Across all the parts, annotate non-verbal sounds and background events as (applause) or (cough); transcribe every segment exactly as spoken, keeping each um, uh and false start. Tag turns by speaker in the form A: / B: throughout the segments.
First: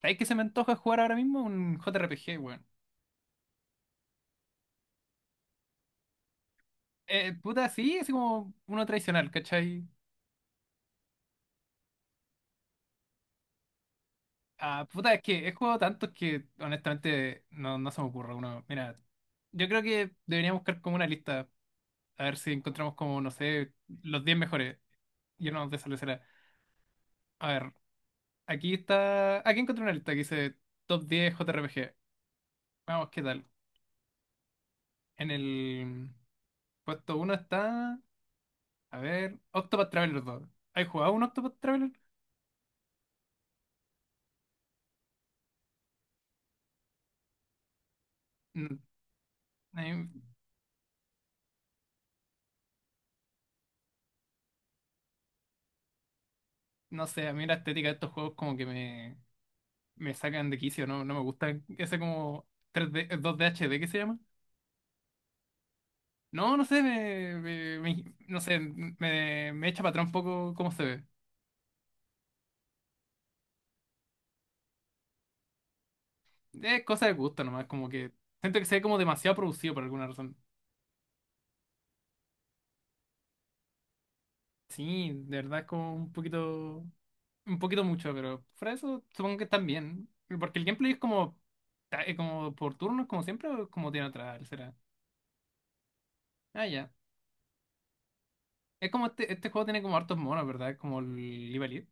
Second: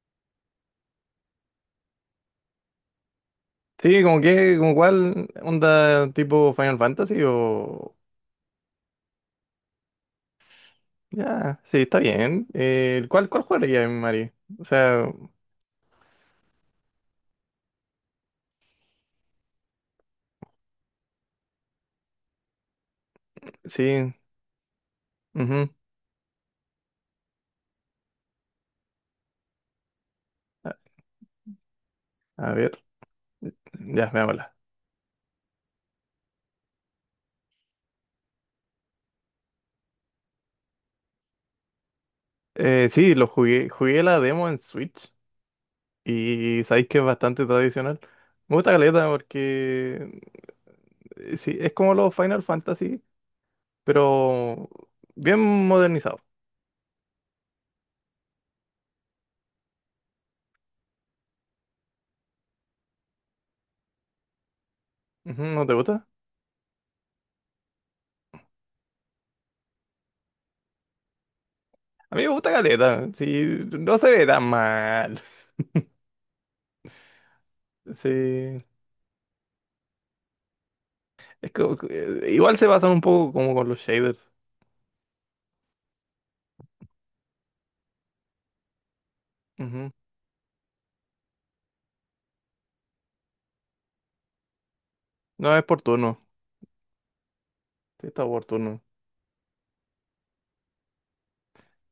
A: ¿Sabes qué se me antoja jugar ahora mismo? Un J R P G, weón.
B: Sí, como que, como cuál onda tipo Final Fantasy
A: Eh, puta,
B: o...
A: sí, así como uno tradicional, ¿cachai?
B: Ya, sí, está bien. Eh, ¿cuál, cuál jugaría, en Mari? O
A: Ah,
B: sea,
A: puta, es que he jugado tantos que honestamente no, no se me ocurre uno. Mira, yo creo que deberíamos buscar como una lista. A ver si encontramos como, no sé,
B: sí.
A: los diez mejores. Yo no,
B: Ujú.
A: de eso le será. A ver, aquí está. Aquí encontré una lista que dice
B: A,
A: Top diez J R P G.
B: a ver,
A: Vamos, ¿qué tal?
B: ya, veámosla.
A: En el puesto uno está. A ver, Octopath Traveler dos. ¿Has jugado un Octopath Traveler?
B: Eh, sí, lo jugué, jugué la demo en Switch y sabéis que es bastante tradicional. Me gusta
A: Mm,
B: caleta
A: eh,
B: porque eh, sí, es como los Final Fantasy, pero bien modernizado.
A: No sé, a mí la estética de estos juegos como que me, me sacan de quicio, no, no me gusta ese como tres D, dos D H D, ¿qué se llama?
B: Ujú, ¿no te gusta?
A: No, no sé, me, me- me- no sé, me, me echa para atrás un poco cómo se ve.
B: A mí me gusta caleta, sí, no se ve tan mal. (laughs)
A: Es cosa de gusto nomás, como que siento que
B: Sí.
A: se ve como demasiado producido por alguna razón.
B: Es que, eh, igual se basan un poco como con los shaders.
A: Sí, de verdad es como un poquito, un poquito mucho, pero fuera de eso supongo que están
B: Ujú.
A: bien. Porque el gameplay es como, ta- eh, como por turnos, como siempre, o como tiene atrás, será.
B: No es por turno.
A: Ah, ya.
B: Sí, está por turno.
A: Es como este, este juego tiene como hartos monos, ¿verdad? Es como el Live Elite.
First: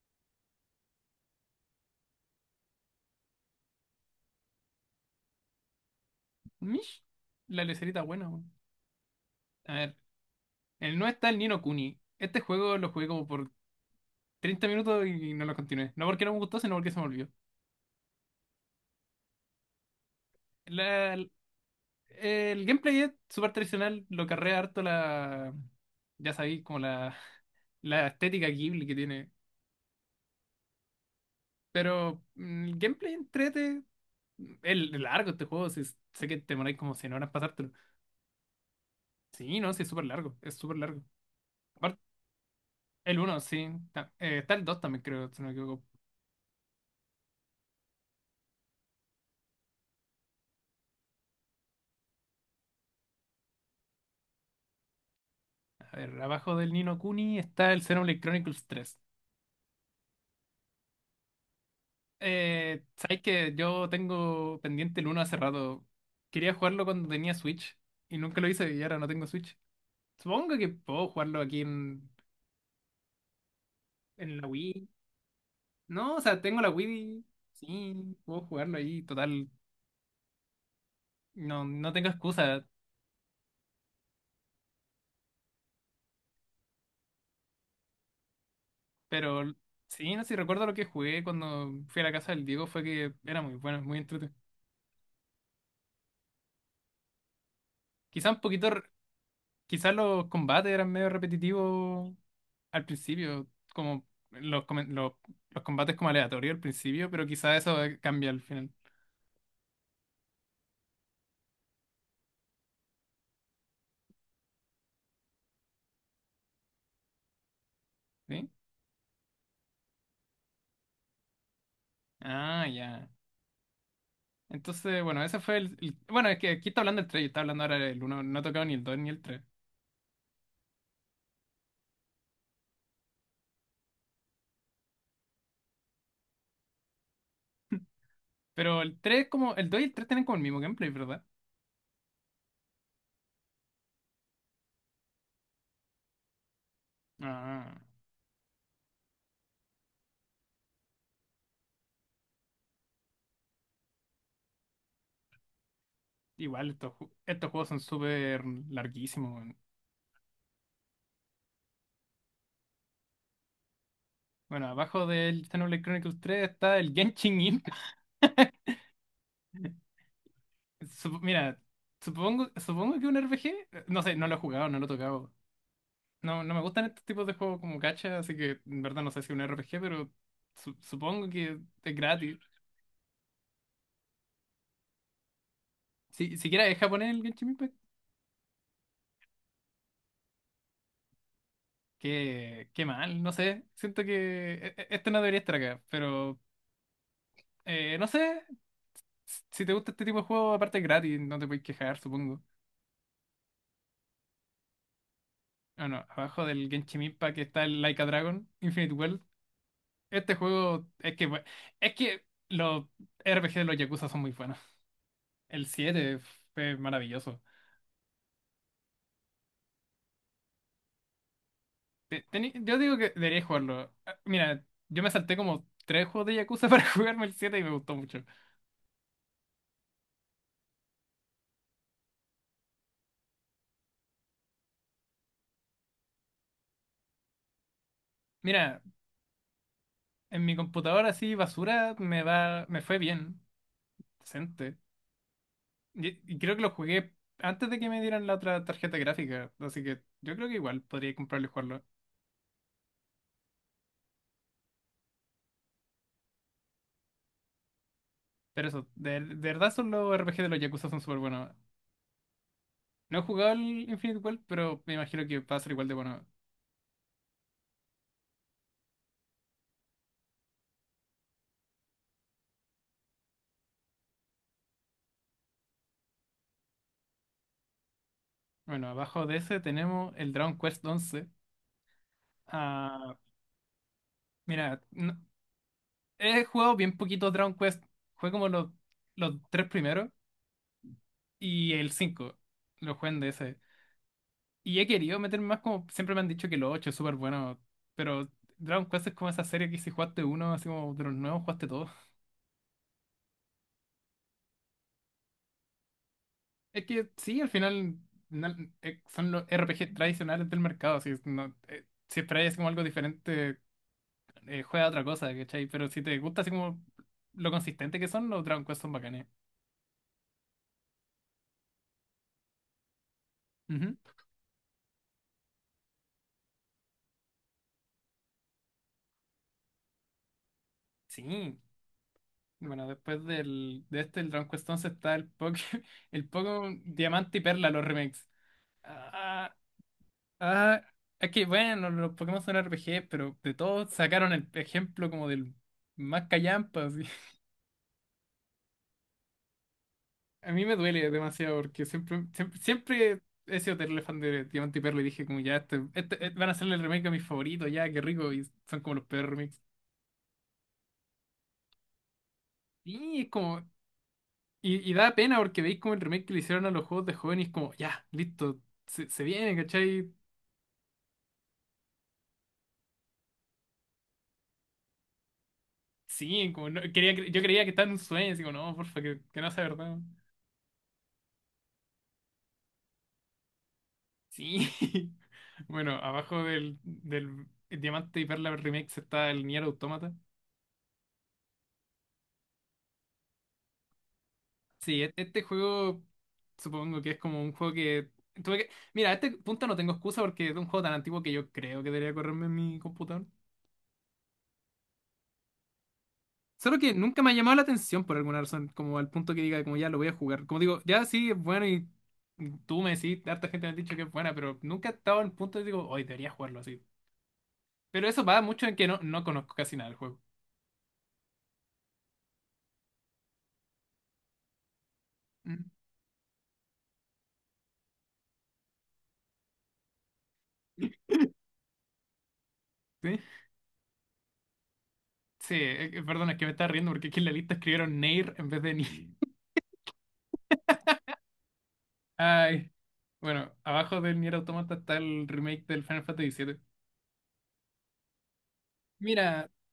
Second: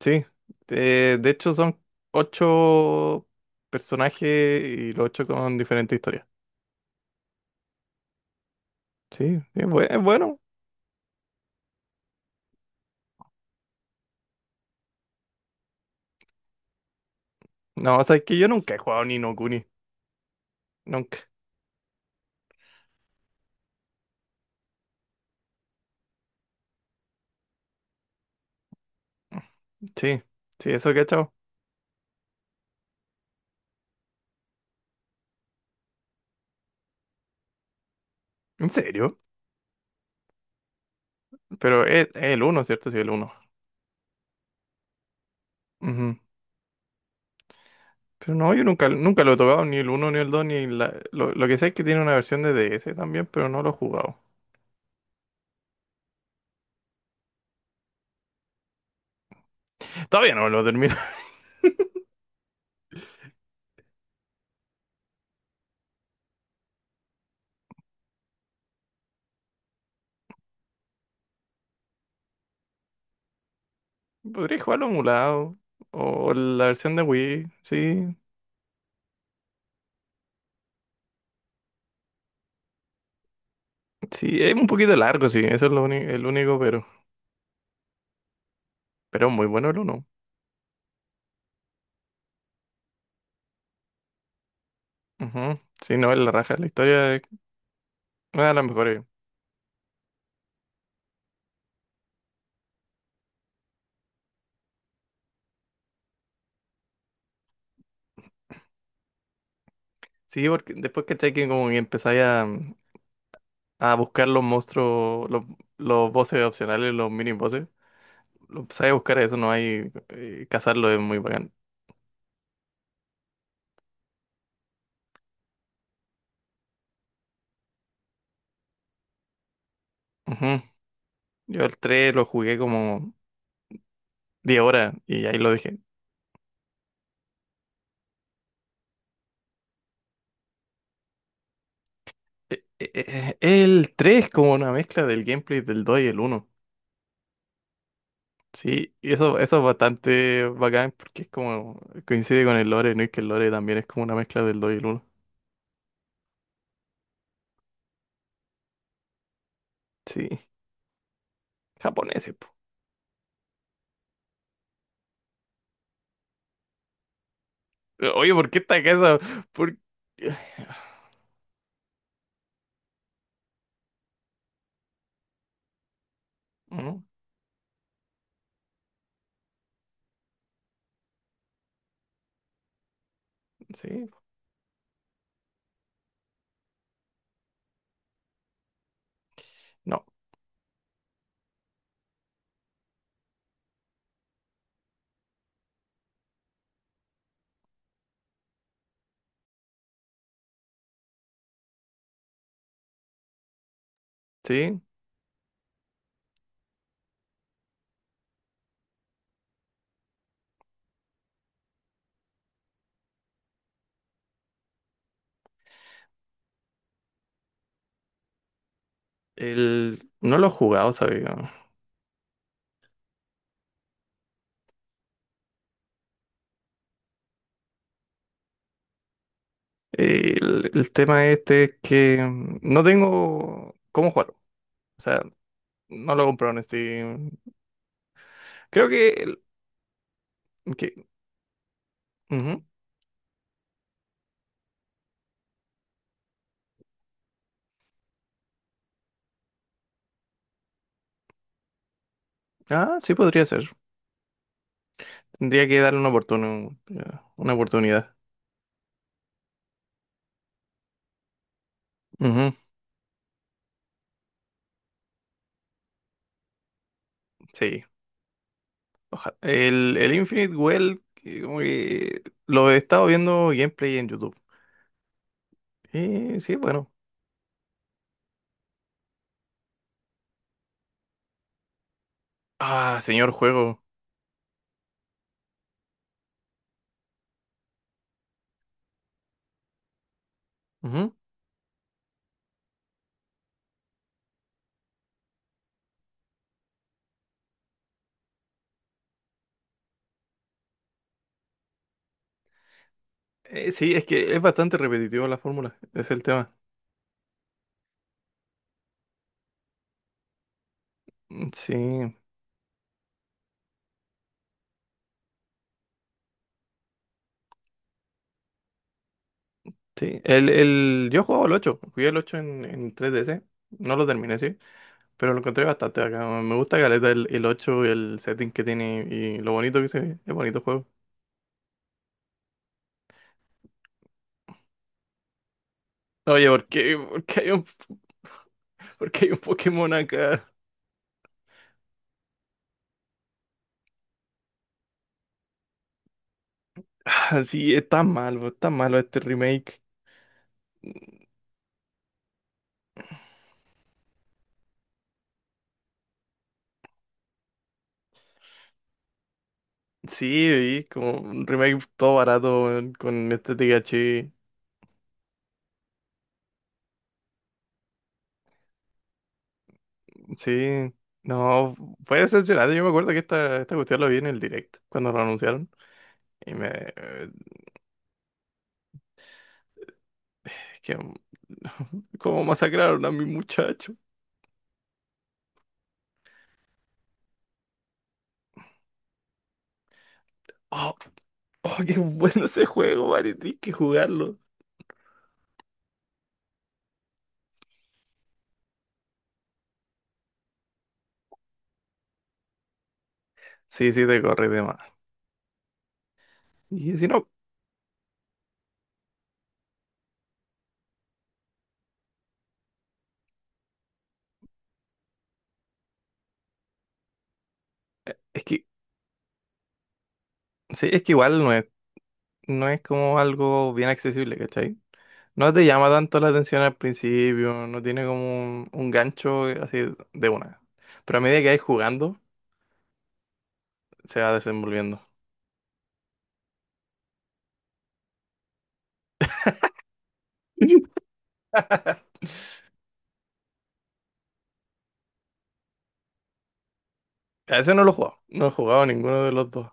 B: Sí. Eh, de hecho, son ocho personajes y los ocho con diferentes historias.
A: Mish, la lecerita buena, weón.
B: Sí, es
A: A
B: bue-
A: ver,
B: es bueno.
A: el no está el Nino Kuni. Este juego lo jugué como por treinta minutos y no lo continué. No porque no me gustó, sino porque se me olvidó.
B: No, o sea, es que yo nunca he jugado ni no Kuni.
A: La-
B: Nunca.
A: el, el gameplay es súper tradicional, lo carrea harto la. Ya sabéis, como la, (laughs) la estética Ghibli que tiene.
B: Sí, sí, eso que he echado.
A: Pero mm, el gameplay entrete. El largo este juego, sí, sé que te moráis como cien horas pasártelo.
B: ¿En serio?
A: Sí, no, sí, es súper largo, es súper largo.
B: Pero es, es el uno, ¿cierto? Sí, el
A: El
B: uno.
A: uno sí. Ta- eh, está el dos también, creo, si no me equivoco.
B: Ujú. Pero no, yo nunca, nunca lo he tocado, ni el uno, ni el dos, ni la... Lo, lo que sé es que tiene una versión de D S también, pero no lo he jugado.
A: A ver, abajo del Nino Kuni está el Xenoblade Chronicles tres.
B: (laughs) Todavía no lo termino.
A: Eh, sabes que yo tengo pendiente el uno hace rato. Quería jugarlo cuando tenía Switch y nunca lo hice y ahora no tengo Switch. Supongo que puedo jugarlo aquí en, en la
B: Podría jugarlo
A: Wii.
B: emulado.
A: No, o
B: O
A: sea, tengo
B: la
A: la
B: versión de
A: Wii.
B: Wii.
A: Sí,
B: Sí.
A: puedo jugarlo ahí. Total, no, no tengo excusa.
B: Sí, es un poquito largo, sí. Eso es lo uni- el único, pero. Pero muy
A: Pero
B: bueno el uno.
A: sí, no sé si recuerdo lo que jugué cuando fui a la casa del Diego, fue que era muy bueno, muy entretenido.
B: Ujú. Sí, no, es la raja. La historia es
A: Quizá un
B: una de las
A: poquito.
B: mejores.
A: Quizás los combates eran medio repetitivos al principio, como los, come- los, los combates como aleatorios al principio, pero quizás eso eh, cambia al final,
B: Sí, porque después caché que como que empezáis a, a buscar los monstruos, los, los bosses opcionales, los mini bosses.
A: ¿sí?
B: Lo empezáis a buscar eso, no hay. eh, cazarlo es muy bacán.
A: Ah, ya. Entonces, bueno, ese fue el, el- Bueno, es que aquí está hablando el tres. Yo estaba hablando ahora el uno. No he tocado ni el dos ni el tres.
B: Ujú. Yo el tres lo jugué como diez horas y ahí lo dejé.
A: Pero el tres como el dos y el tres tienen como el mismo gameplay, ¿verdad?
B: Eh, eh, eh, El tres como una mezcla del gameplay del dos y el uno.
A: Ah,
B: Sí, y eso, eso es bastante bacán porque es como coincide con el lore, ¿no? Y que el lore también es como una mezcla del dos y el uno.
A: igual estos, ju- estos juegos son súper larguísimos, weón.
B: Sí, japoneses, po.
A: Bueno, abajo del Xenoblade Chronicles tres está el Genshin Impact.
B: Eh, Oye, ¿por qué esta casa? ¿Por...
A: Sup- mira, supongo, supongo que un R P G, eh, no sé, no lo he jugado, no lo he tocado. No, no me gustan estos
B: ¿No?
A: tipos de juegos como gacha, así que en verdad no sé si un R P G, pero su- supongo que es gratis.
B: Sí,
A: Si, siquiera es japonés el Genshin Impact,
B: no,
A: qué, qué mal, no sé. Siento que e- e- este no debería estar acá, pero eh, no sé. s- Si te gusta este tipo de juego, aparte es gratis, no te puedes quejar, supongo.
B: sí.
A: Bueno, abajo del Genshin Impact está el Like a Dragon, Infinite World. Este juego es que bu- es que los R P G de los Yakuza son muy buenos. El siete fue maravilloso.
B: El... No lo he jugado, ¿sabes?
A: Te- teni- Yo digo que debería jugarlo. Ah, mira, yo me salté como tres juegos de Yakuza (laughs) para jugarme el siete y me gustó mucho.
B: El, el tema este es que mm, no tengo cómo jugarlo. O sea, no lo he comprado en Steam.
A: Mira,
B: Creo que... el-
A: en mi
B: que...
A: computadora así basura me
B: ujú.
A: va, me fue bien, decente. Y, y creo que lo jugué antes de que me dieran la otra tarjeta gráfica, así que yo creo que igual podría comprarlo y jugarlo.
B: Ah, sí podría ser. Tendría que darle una oportun- una oportunidad.
A: Pero eso, de, de verdad son los R P G de los Yakuza son súper buenos.
B: Ujú,
A: No he jugado el Infinite World, pero me imagino que va a ser igual de bueno.
B: sí. Oja- el, el Infinite Well, que como que lo he estado viendo gameplay en YouTube. Y sí, bueno.
A: Bueno, abajo de ese tenemos el Dragon Quest once.
B: Ah,
A: Ah,
B: señor juego.
A: mira, no- he jugado bien poquito Dragon Quest. Jugué como los, los tres primeros
B: Ujú.
A: y el cinco. Lo jugué en D S. Y he querido meterme más como siempre me han dicho que los ocho es súper bueno. Pero Dragon Quest es como esa serie que si jugaste uno, así como de los nuevos jugaste todos.
B: Eh, sí, es que es bastante repetitivo la fórmula. Es el tema.
A: Es que sí, al final na- eh, son los R P G tradicionales del mercado. Si
B: Mm,
A: no,
B: sí,
A: eh, si esperáis como algo diferente, eh, juega a otra cosa, ¿cachai? Pero si te gusta así como lo consistente que son, los Dragon Quest son bacanes.
B: sí. El, el, yo jugaba el ocho. Jugué el ocho en, en tres D ds.
A: Ujú.
B: No lo terminé, sí. Pero lo encontré bastante acá. Me gusta caleta el, el ocho, el setting que tiene y lo bonito que se ve. Es bonito juego.
A: Sí. Bueno, después del, de este, el Dragon Quest once está el Pokémon, (laughs) el
B: Oye, ¿por
A: Pokémon
B: qué? ¿Por
A: Diamante y
B: qué hay un...
A: Perla, los remakes.
B: Porque hay un
A: Ah,
B: Pokémon acá.
A: ah, es que bueno, los Pokémon son R P G, pero de todos sacaron el ejemplo como del más callampa, así. (laughs)
B: (sighs) Sí, está malo, está malo este remake.
A: A mí me duele demasiado porque siempre, siempre, siempre he sido terrible fan de Diamante y Perla y dije como ya, este, este- eh, van a hacerle el remake a mis favoritos, ya, qué rico, y son como los peores.
B: Sí, y como un remake todo barato weón,
A: Y es
B: con este
A: como.
B: T H X.
A: Y, y da pena porque veis como el remake que le hicieron a los juegos de jóvenes, como, ya, listo, se, se viene, ¿cachai?
B: Sí, no, fue decepcionante. Yo me acuerdo que esta, esta cuestión lo vi en el direct cuando lo anunciaron.
A: Sí,
B: Y me.
A: como no- quería, cre-
B: eh,
A: yo creía que estaba en un sueño, así como, no, porfa, que, que no sea verdad.
B: Es que. (laughs) Como masacraron a mi muchacho.
A: Sí. (laughs) Bueno, abajo del, del Diamante y Perla remake está el Nier Automata.
B: Oh, oh, qué bueno ese juego, vale, tienes que jugarlo.
A: Sí, e- este juego supongo que es como un juego que tuve que. Mira, a este punto no tengo excusa porque es un juego tan antiguo que yo creo que debería correrme en mi computador.
B: Sí, sí, te corre de más.
A: Solo que
B: Y si
A: nunca
B: no,
A: me ha llamado la atención por alguna razón, como al punto que diga, como ya lo voy a jugar. Como digo, ya sí, es bueno y tú me decís, harta gente me ha dicho que es buena, pero nunca he estado al punto de digo, hoy debería jugarlo así. Pero eso va
B: es que.
A: mucho en que no, no conozco casi nada del juego.
B: Sí, es que igual no es, no es como algo bien accesible, ¿cachai? No
A: Mm.
B: te llama tanto la atención al principio, no tiene como un, un gancho así de una. Pero a medida que vais jugando,
A: ¿Sí?
B: se va desenvolviendo.
A: Sí, eh, eh, perdón, es que me estaba riendo porque aquí en la lista escribieron Nier en vez de Nier.
B: (laughs)
A: (laughs) Ay. Bueno, abajo del Nier Automata está el remake del Final Fantasy siete.
B: A ese no lo he jugado, no he jugado ninguno de
A: Mira,
B: los dos.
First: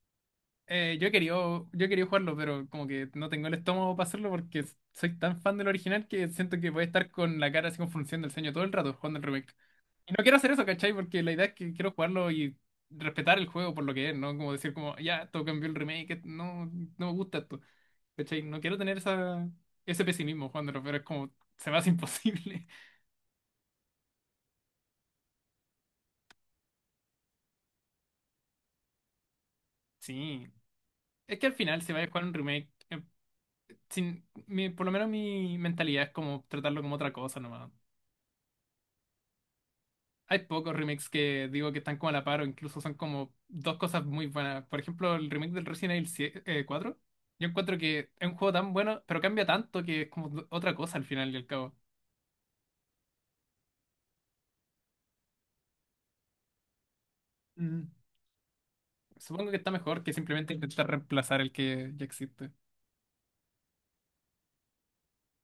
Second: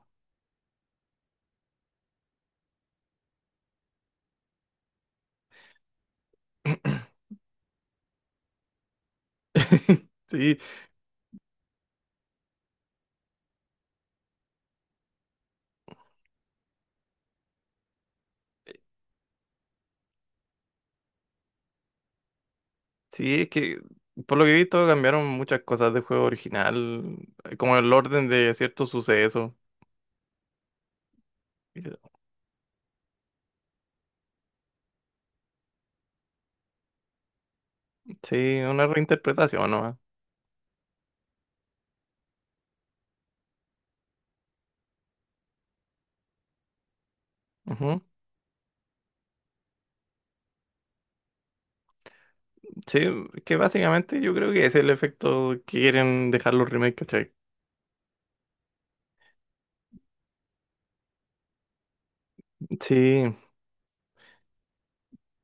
A: Eh, yo he querido, yo he querido jugarlo, pero como que no tengo el estómago para hacerlo porque s- soy tan fan del original que siento que voy a estar con la cara así con función del ceño todo el rato jugando el remake.
B: (laughs)
A: Y no quiero hacer
B: Sí,
A: eso, ¿cachai? Porque la idea es que quiero jugarlo y respetar el juego por lo que es, ¿no? Como decir como, ya, esto cambió el remake, et- no, no me gusta esto, ¿cachai? No quiero tener esa, ese pesimismo jugándolo, pero es como, se me hace imposible. (laughs)
B: sí, es que por lo que he visto cambiaron muchas cosas del juego original, eh, como el orden de ciertos sucesos.
A: Sí. Es que al final se va a jugar un remake, eh, sin, mi- por lo menos mi mentalidad es como tratarlo como otra cosa nomás.
B: Sí, una reinterpretación nomás.
A: Hay pocos remakes que digo que están como a la par o incluso son como dos cosas muy buenas. Por ejemplo, el remake del Resident Evil siete, eh, cuatro. Yo encuentro
B: Ujú.
A: que es un juego tan bueno, pero cambia tanto que es como do- otra cosa al final y al cabo.
B: Sí, que básicamente yo creo que ese es el efecto que quieren dejar los remakes, ¿cachai?
A: Mm. Supongo que está mejor que simplemente intentar reemplazar el que ya existe.
B: Sí,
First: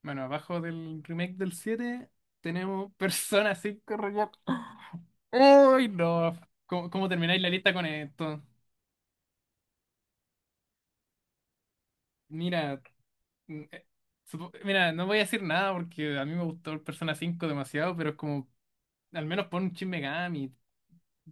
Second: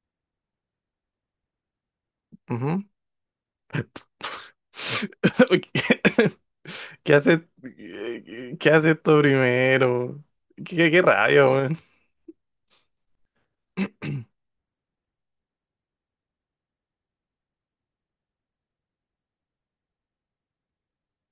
A: Bueno, abajo del remake del siete
B: ujú.
A: tenemos (laughs) Persona cinco Royal.
B: (laughs)
A: ¡Uy,
B: ¿Qué
A: no! ¿Cómo, cómo
B: qué
A: termináis
B: hace,
A: la lista con esto?
B: qué hace esto primero? Qué, qué qué rabia, weón.
A: Mira, mm, eh,
B: (clears throat)
A: supo- mira, no voy a decir nada porque a mí me gustó el Persona cinco demasiado, pero es como al menos pon un Shin Megami,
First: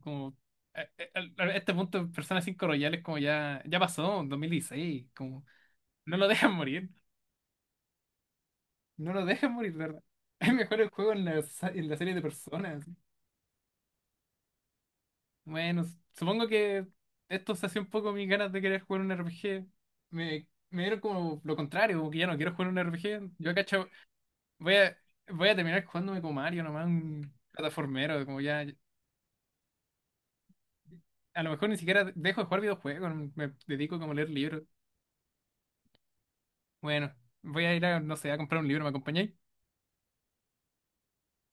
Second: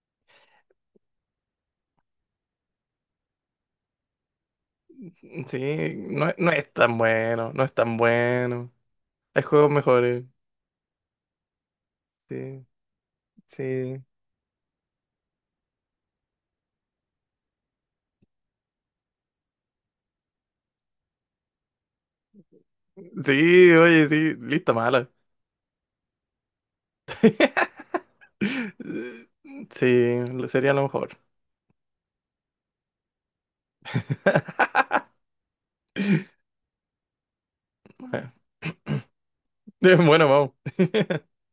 A: como a, a- a este punto Persona cinco Royal es como ya, ya pasó, en dos mil dieciséis, como
B: Sí,
A: no lo
B: no, no
A: dejan
B: es
A: morir,
B: tan bueno, no es tan bueno.
A: no lo
B: Hay
A: dejan
B: juegos
A: morir, de ¿verdad?
B: mejores.
A: (laughs) Es mejor el juego en la, sa- en la serie de
B: Sí,
A: personas.
B: sí.
A: Bueno, s- supongo que esto se hace un poco mis ganas de querer jugar un R P G. Me, me dieron como lo contrario, como que ya no quiero jugar un R P G. Yo
B: Sí,
A: cacho,
B: oye, sí, lista
A: voy a,
B: mala.
A: voy a terminar jugándome como Mario, nomás un
B: (laughs)
A: plataformero, como ya.
B: Sí, lo- sería lo mejor.
A: A lo mejor ni siquiera dejo de jugar videojuegos, me dedico como a leer libros.
B: (laughs)
A: Bueno, voy a ir a, no sé,
B: Bueno,
A: a comprar un libro, ¿me acompañáis?
B: (laughs) bueno, vamos.